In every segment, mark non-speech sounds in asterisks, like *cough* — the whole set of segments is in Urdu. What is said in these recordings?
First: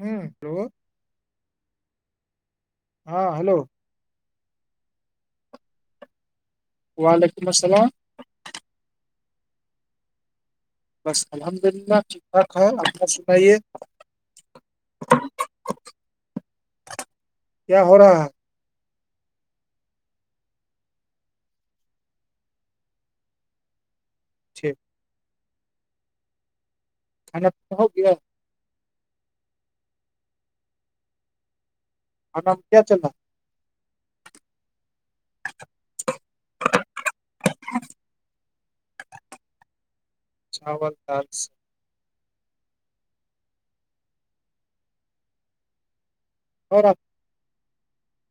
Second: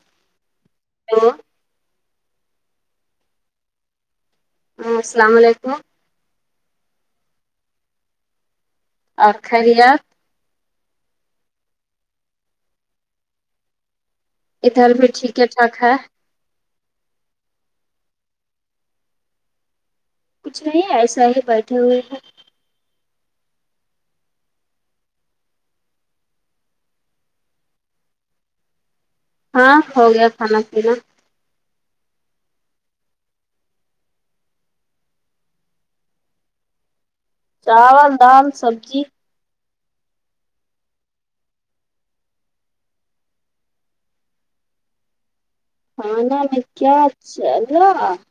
ہوں ہو ہو ہاں ہیلو ہ السلام علیکم وعلیکم السلام ا خرییا بس الحمد اللہ ٹھیک ٹاک ہے آپنا سنائیے ادھر بھی ٹھیک ہے ٹھاک ہے کیا ہو رہا ہے کچھ نہیں ایسا ہی بیٹھے ہوئے ہیں ٹھیک کھانا پا ہو گیا ہاں ہو گیا کھانا پینا اور نام کیا چل رہا ہے چاول دال سبزی *unintelligible* اور آپ *unintelligible*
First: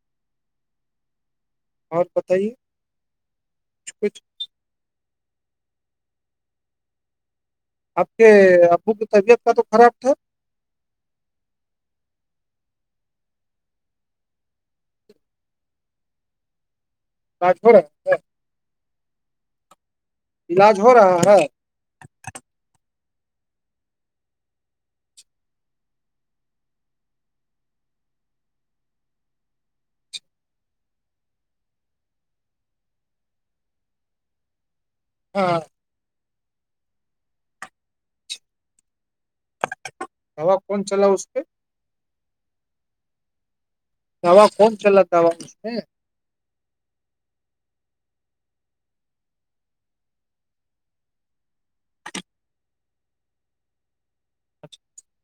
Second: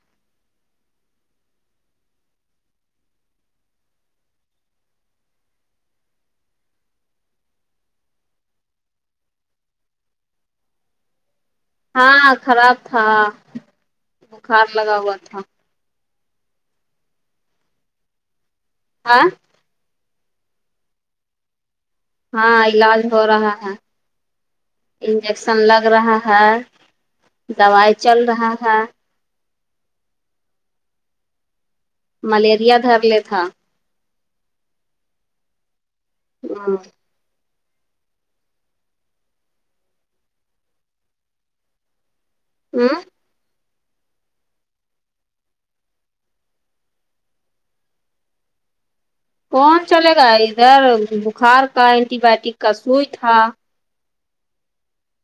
آپ بتائیے کچھ آپ کے ابو کی طبیعت کا تو خراب تھا ہاں خراب تھا بخار لگا ہوا تھا رجپورا ہاں علاج ہو رہا ہے ہاں علاج ہو رہا ہے انجیکشن لگ رہا ہے دوبائی چل رہا ہے ملیریا دھر ل تھا ہاں ہاں ہوا کون چلا اس پہ ہوں دوا کون چلا رہ تھا ہو اس میں کون چلے گا ادھر بخار کا اینٹی بایوٹک کا سوئی تھا *unintelligible*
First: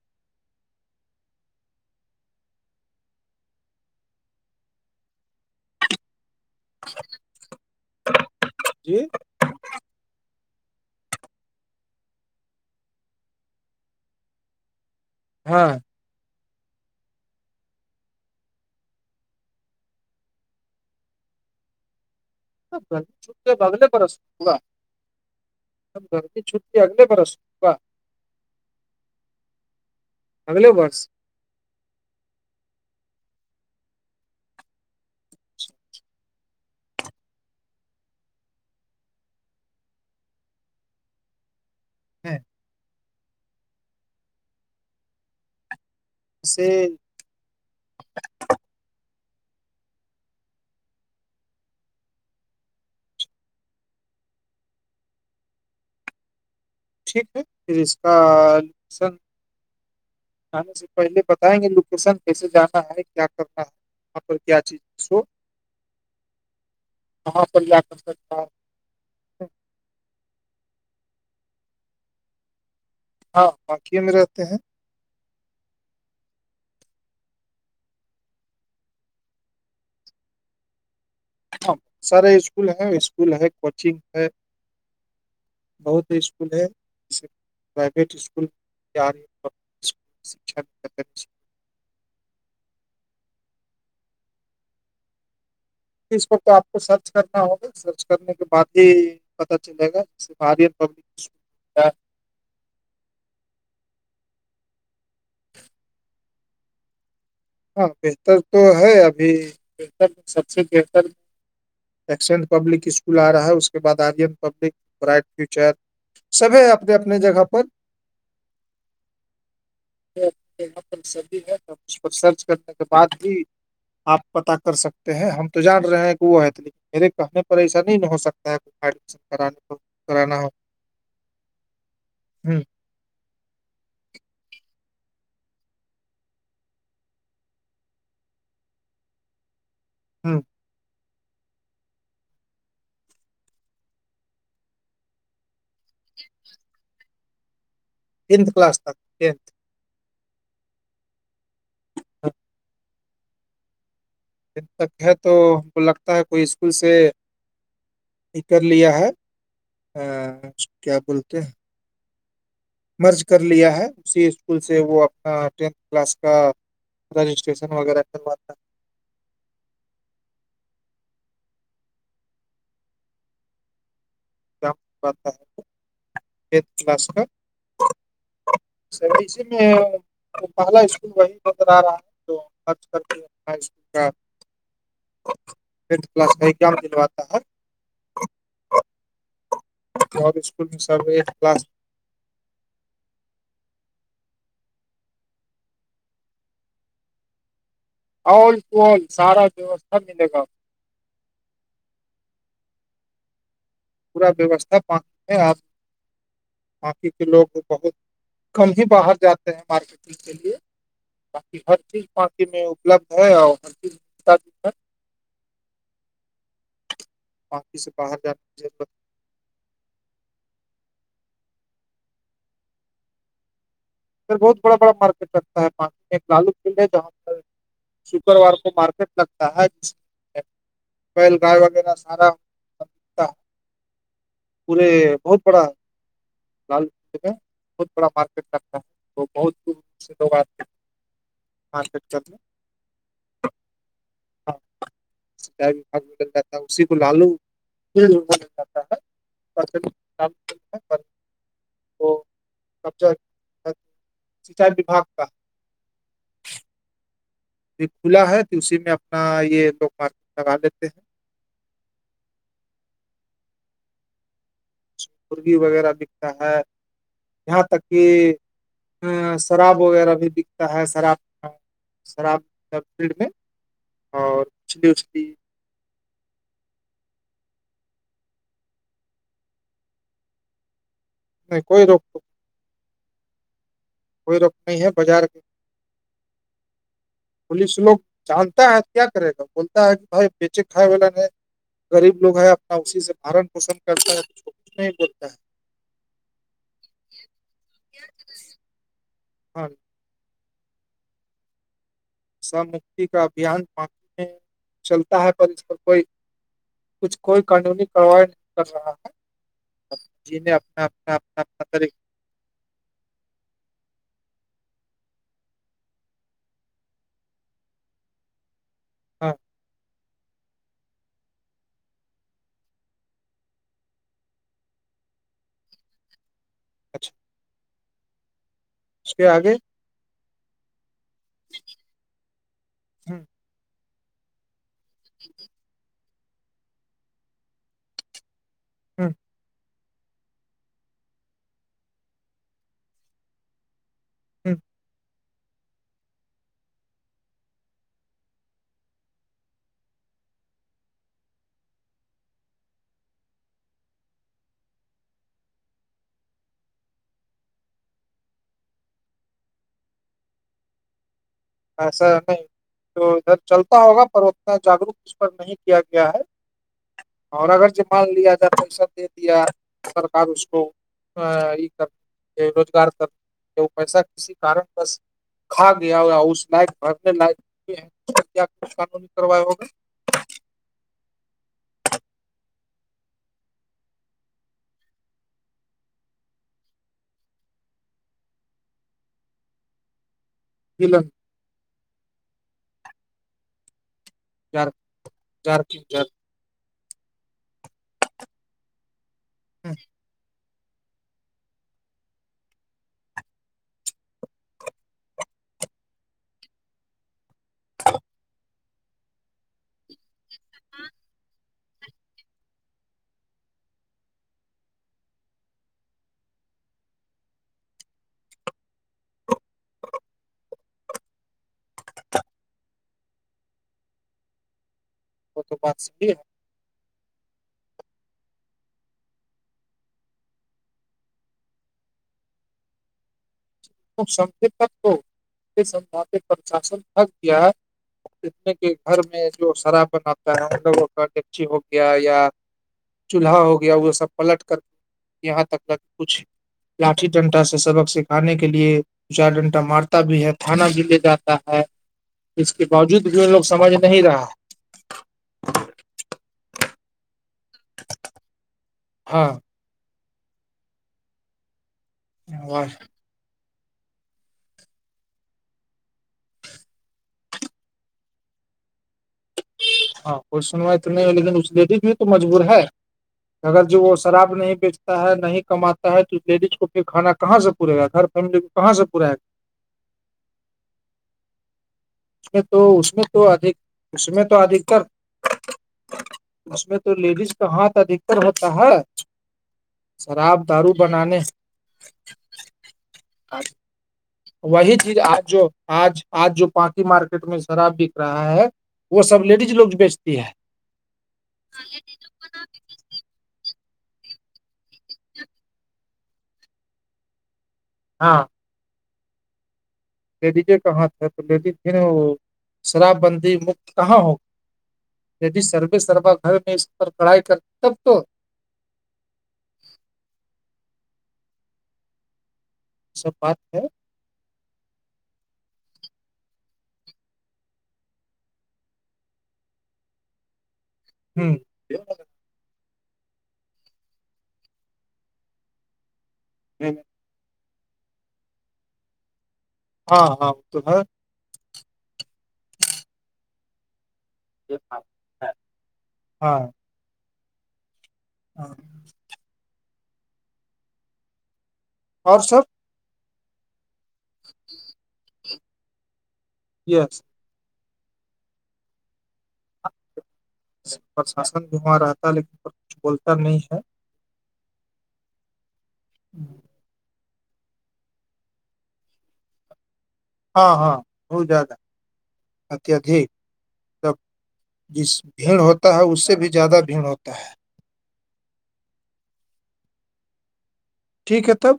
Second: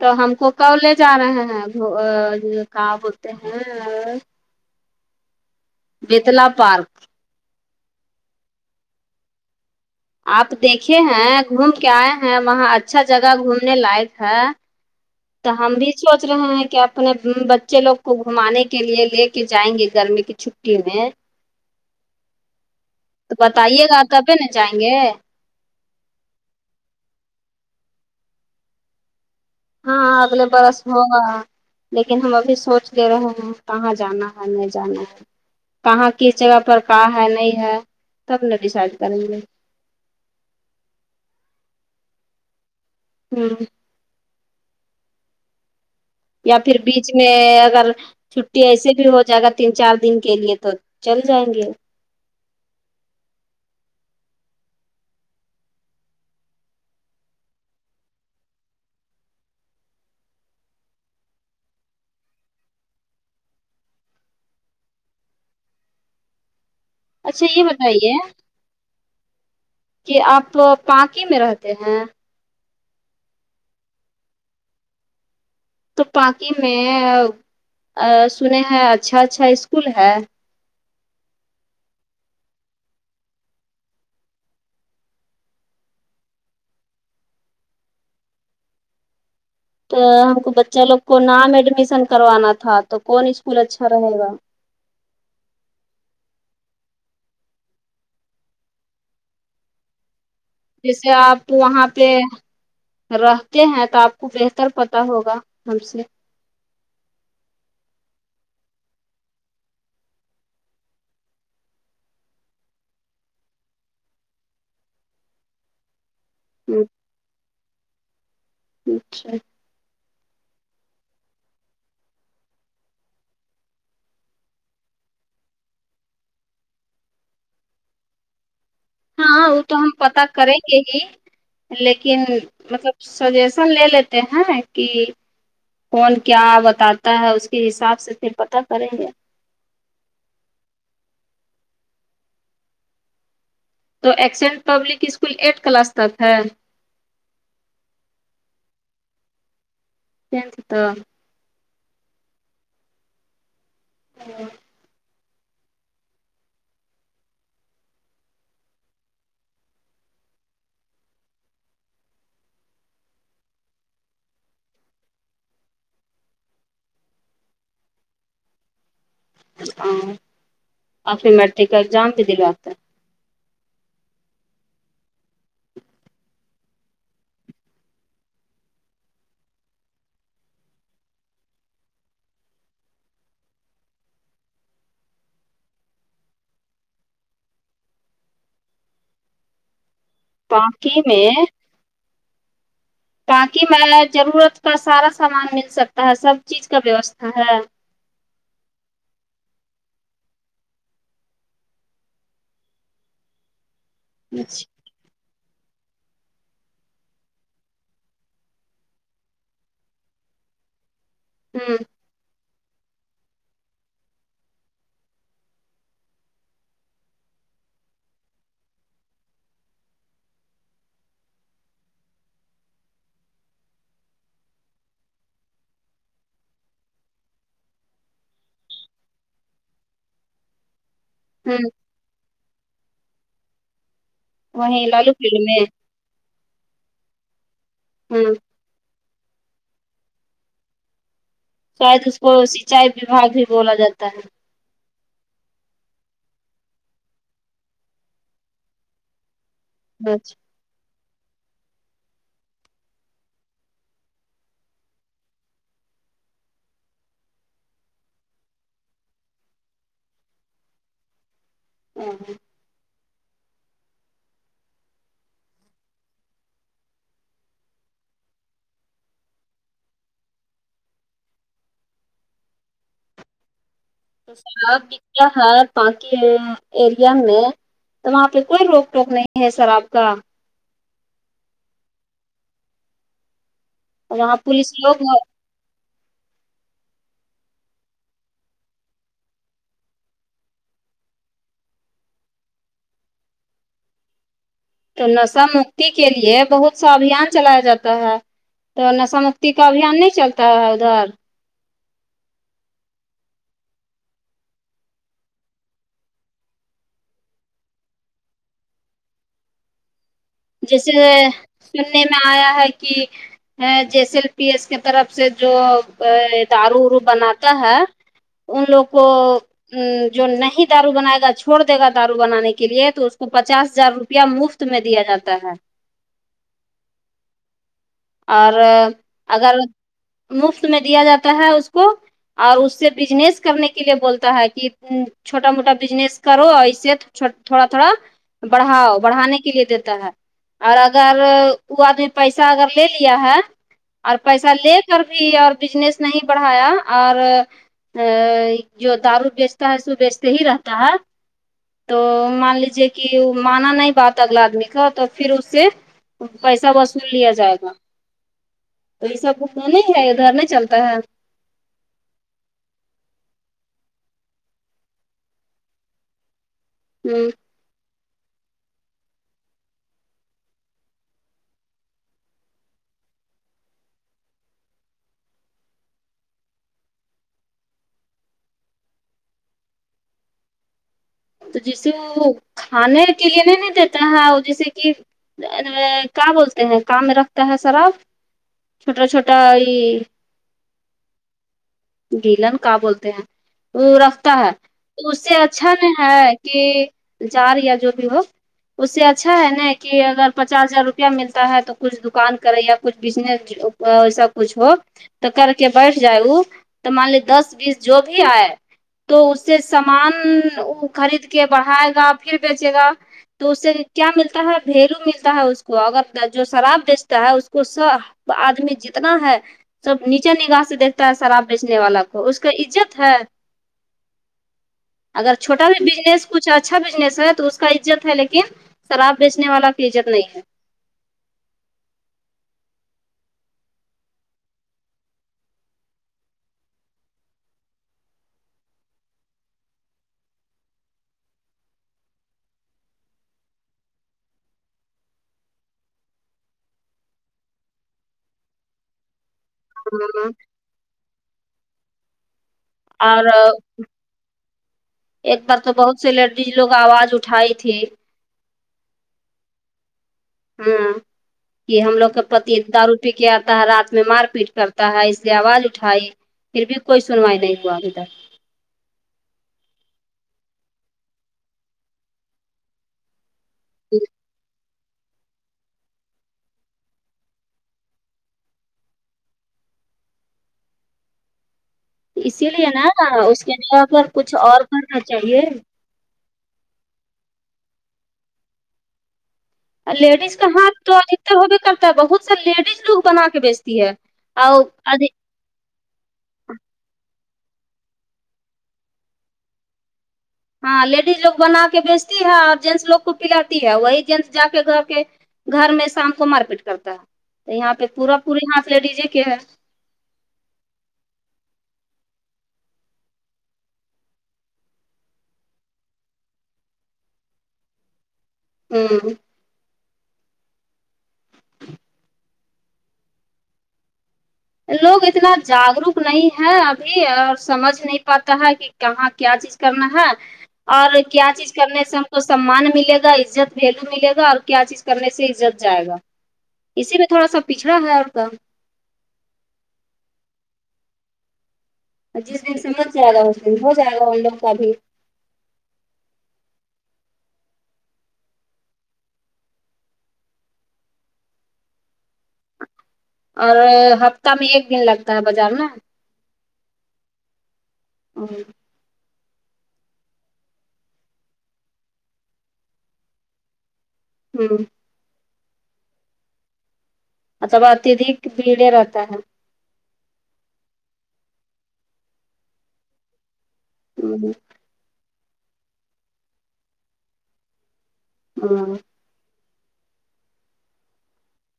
تو ہم کو کب لے جا رہے ہیں کہ بولتے ہیں بتلا پارک جی آپ دیکھے ہیں گھوم کے آئے ہیں وہاں اچھا جگہ گھومنے لائق ہے تو ہاں ہم بھی سوچ رہے ہیں کہ اپنے بچے لوگ کو گھمانے کے لیے لے کے جائیں گے گرمی کی چھٹی میں تو چے بگل بتائیے گا پرس تبھی نہ پورا جائیں گے گھر کی چھٹی اگل برسا ہاں آگل برس ہوگا لیکن ہم ابھی سوچ لے رہے ہیں کہاں جانا ہے نہیں جانا ہے کہاں کس جگہ پر کا ہے نہیں ہے تب ن ڈیسائڈ کریں گے ہوں ہاں یا پھر سے بیچ اس میں اگر چھٹی ایسے بھی ہو جائے گا تین چار دن کے لیے تو چل جائیں گے ٹھیک ہے پھر اس کان آانے سے پہلے بتائیں گے لوکیشن کیسے جانا ہے کیا کرنا ہے اں پر کیا چیز سو وہاں اچھا یہ پر جا کر بتائیے سکتا ہے کہ آپ پاناکی میں رہتے ہیں ہاں وکیے میں رہتے ہیں تو پااکی میں سنے ہیں اچھا اچھا اسکول ہے سارے اسکول ہے اسکول ہے کوچنگ ہے بہت اسکول ہے جسے پرائیویٹ اسکول ج رہی تو ہم کو بچہ لوگ کو نام ایڈمیشن کروانا تھا تو کون اسکول اچھا رہے گا اسس وقت آپ کو سرچ کرنا ہوگا سرچ کرنے کے بعد ہی پت چلے گا آاد جیسے آپ وہاں پہ رہتے ہیں تو آپ کو بہتر پتا ہوگا ہم سے ہاں بہتر تو ہے ابھی بہتر سب سے بہتر ایکسینٹ پبلک اسکول آ رہا ہے اس کے بعد آرین پبلک بائٹ فیوچر سب ہے اپنے اپنے جگہ پر اچھا اں پر س ہے اس پر سرچ کرنے کے بعد بھی آپ پتا کر سکتے ہیں ہم تو جان رہے ہیں کہ وہ ات میرے کہنے پر ایسا نہیں ہو سکتا ہے گ ہاں وہ تو ہم پتا کریں گے ہی لیکن مطلب سجیشن لے لیتے ہیں کہ کون کیا بتاتا ہے اس کے حساب سے پھر پتاہ کریں گے ہوں تو accent public school eight class تک ہے ٹت کلاس تک ٹت ین سے تو ہ ہاں تک ہے تو کو لگتا ہے کوئی اسکول سے یہ کر لیا ہے کیا بولتے ہیں مرض کر لیا ہے اسی اسکول سے وہ اپنا ٹینتھ کلاس کا رجسٹریشن وغیرہتا ہے آپھر مرتے کازام بھی دلو آپتا ام باتتا ہےھ کلاس کا اسی میں پہلا اسکول وہی بندر رہا ہے تو اسکول کاھ کلاس کا ایگزام دلواتا ہے اور اسکول میں سر باقی ایک کلاس تاکہ میں ضرورت کا سارا سامان مل سکتا ہے سب چیز کا ویوستھا ہے آل ٹو آل سارا ووستھا ملے گا پورا ویوستھا پ ہے آپ باقی کے لوگ بہت کم ہی باہر جاتے ہیں مارکیٹنگ کے لیے باق ہر ہوں چیز پانسی میں اپلبدھ ہے اور ہر چیز پاپی سے باہر جانا ر بہت بڑا بڑا مارکیٹ رکھتا ہے ایک لالو فلڈ ہے جہاں پر شکروار کو مارکیٹ لگتا ہے پل گائے ہوں وغیرہ سارا وہیں پورے لالو پیڑ بہت میں بڑا لال قعے میں بہت بڑا ہوں مارکیٹ لگتا ہے تو بہت دور سے لوگ آتے ہیں شاید مارکیٹ اس کو کرنے سچائی وباگ بھی بولا جاتا ہے سھال جاتا ہے اسی کو لالو جاتا ہے تو وہ قبضہ سنچائی وباگ کا کھلا ہے تو اسی میں اپنا یہ لوگ مارکیٹ لگا لیتے ہیں ہوں مرغی وغیرہ بکتا ہے جاں تک کہ شراب وغیرہ بھی بکتا ہے شراب شر آاب تو سب د کیا وچھلی ہات بااک ایریا میں تو وہاں پہ کوئی روک ٹوک نہیں ہے سر آپ کا نہیں کوئی روک تو اور وہاں کوئی روک پولیس نہیں ہے لوگ بازار کی پولیس لوگ جانتا ہے کیا کرے گا بولتا ہے کہ بھائی بیچے کھائے والا نے غریب لوگ ہے اپنا اسی سے بارن پوشن کرتا ہے کچھ نہیں تو بولتا ہے نشا مکتی کے لیے بہت سا ابھیان چلایا جاتا ہے تو نشا مکتی کا ہاں ابھیان نہیں چلتا ہے ادھر مکتی کا ابھیانی میں چلتا ہے پر اس پر کوئی کچھ کوئی قانونی کوائی نہیں کر رہا ہے جی نے اپنا جیسے اپنا اپنا اپنا طریق میں آیا ہے کہ ہے جیس ایل پی ایس کی طرف سے جو دارو ارو بناتا ہے ان لوگ کو ہاں ا جو نہیں دارو بناائے گا چھڑ د گا دارو بنان کے لیے تو اس کو پچاس ہزار روپیہ مفت میں دیا جاتا ہے اچھا اور اس کے آگے اگر مفت میں دیا جاتا ہے اس کو اور اس سے ہوں بزنس کرنے کے لیے بولتا ہے کہ چھوٹا موٹا بزنس کرو اور اسے تھوڑا تھوڑا بڑھاؤ ہوں بڑھانے کے لیے دیتا ہے اور اگر وہ آدمی پیسہ اگر لے لیا ہے اور پیسہ ہوں لے کر کے بھی اور بزنس نہیں بڑھایا اور جو دارو بیچتا ہے سو بیچتے ہی رہتا ہے تو مان لیجے کہ مانا نہیں باتا اگلا آدمی کا تو پھر اسے پیسہ وصول لیا جائے تو ایسا ک تو نہیں ہے ادھر نہیں چلتا ہے ایسا نہیں تو ادھر چلتا ہوگا پر اتنا جاگروک اس پر نہیں کیا گیا ہے جی اور اگر جو مان لیا جائے پیسہ دے دیا سرک اس کو یہ کر روزگار ت وہ پیسہ کسی کارن کا کھا گیا ہو اس نک بھرنے ل کیا کچھ قانونی کرو ہوگا تو جیسے وہ کھانے کے لیے نہیں نہیں دیتا ہے وہ جیسے کہ کہ بولتے ہیں کام میں رکھتا ہے سرا آپ چھوٹا چھوٹا یہ *unintelligible* گیلن کا بولتے ہیں وہ رکھتا ہے تو اس سے جار اچھا کی ن ہے جار کہ جار یا جو بھی ہو اس سے اچھا ہے نا کہ اگر پچاس ہزار روپیہ ملتا ہے تو کچھ دکان کرے یا کچھ بزنس وسا کچھ ہو تو کر کے بیٹھ جائے وہ تو مان لی دس بیس جو بھی آئے تو اس سے سامان خرید کے بڑھائے گا پھر بیچے گا تو اس سے کیا ملتا ہے بلو ملتا ہے اس کو اگر جو شراب بیچتا ہے اس کو س آدمی جتنا ہے سب نیچے نگاہ سے دیکتا ہے شراب بیچنے والا کو اس کا عزت ہے اگر وہ تو چھوٹا بات س صحیح بزنس ہے کچھ اچھا بزنس ہے تو اس کا عزت ہے لیکن شراب بیچنے والا کی عزت نہیں ہے ستک ہو اس سھ پرشاسن تک دیا جت میں کہ گھر میں جو سرابن آتا ہے اندر وہ کاچی ہو گیا یا چولہا ہو گیا وہ سب پلٹ کر یہاں تک تک کچھ لاٹھی ٹنٹا سے سبق سکھانے کے کے لیے چار ڈنٹا مارتا بھی ہے تھانہ بھی لے جاتا ہے اس کے باوجود بھی اور ان لوگ سمجھ نہیں رہا ایک بار تو بہت سےی لیڈیز لوگ آواز اٹھائی تھی ہاں ہاں یہ ہم لوگ کے پتی دار کیا آتا ہے رات میں مار پیٹ کرتا ہے اسے آواز اٹھائی پھر بھی کوئی سنوائی نہیں ہوا ابھی تک ہاں کوئی سنوائی تو نہیں ہو لیکن اس دے دی تو مجبور ہے اگر جو وہ شراب نہیں بیچ ہے نہیں کماتا ہے تو لیڈیز کو پھر کھانا کہاں سے پورے گا گھر فیملی کو کہاں سے پوراائے گا میں اسی تو لیے نا میں تو اس کے ادھک ن اس تو ادکر اس میں تو لیڈیز کا ہاتھ ادھکتر ہوتا ہے لیڈیز کا شراب دارو ہاتھ تو بنانے ادکتر ہوبے کرتا ہے بہت سا ل لیڈیز لوگ بنا کے بیچتی ہے اور وہی چیز ادھی آج جو آج آج جو پاناکی مارکیٹ میں شراب بک رہا ہے وہ سب لیڈیز لوگ بیچتی ہے ہاں لیڈیز لو بنا کے بیچتی ہے اور جینٹس لوگ کو پھلاتی ہے وہی جینٹس جا کے گا کے گھر میں شام کو مار پیٹ کرتا ہے تو یہاں پہ پورا ہاں پوری یہ پ لی ڈی جے کے ہے لیڈیج کہاں تھے تو لیڈی وہ شراب بندی مکت کہاں ہوگی د سروے سروا گھر میں اس پر کڑھائی کر تب تو ہوں سب بات ہے لوگ اتنا جاگروک نہیں ہے ابھی اور سمجھ نہیں پاتا ہے کہ کہاں کیا چیز کرنا ہے اور کیا ہ چیز کرنے سے ہم کو سمان ملے گا عت ویلو ملے گا اور کیا چیز کرنے سے عت جائے گا جی اسی میں تھوا سا پچھا ہے اور کا ہاں ہاں تو ہے جس دن سمجھ جائے گا اس دن ہو جائے گا وہ لوگ کا بھی ہاں ہاں اور سر اور ہفتہ میں ایک دن لگتا ہے بازار نا یس *unintelligible* پرشاسن بھی وہاں رہتا لیکن پر کچھ بولتا نہیں ہے ہاں ہوں الب اتیہدک بھیڑے رہتا ہے ہاں ہاں بہت زیادہ اتدک سب ہوں جس بھیڑ ہوتا ہے اس سے بھی زیادہ بھیڑ ہوتا ہے ہاں ٹھیک ہے تب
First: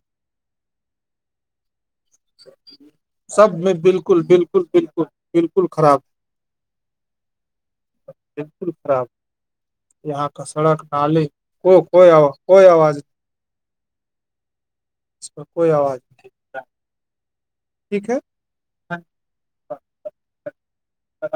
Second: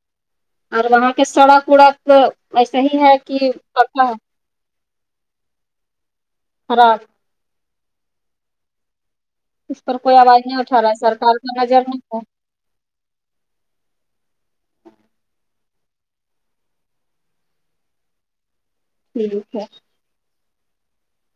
اور وہاں کے سڑک وڑک ایسے ہی ہے کہ سب میں پکا ہے بالکل بالکل بالکل بک بالکل خراب *unintelligible* بالکل خراب اس پر کوئی کا آواز نہیں سڑک اٹھا رہا ہے نال سرکار کا کو نظر نہیں کوئی ہے آواز کوئی آواز اس کوئی آواز نہیں ٹھیک ہے ٹھیک ہے ہے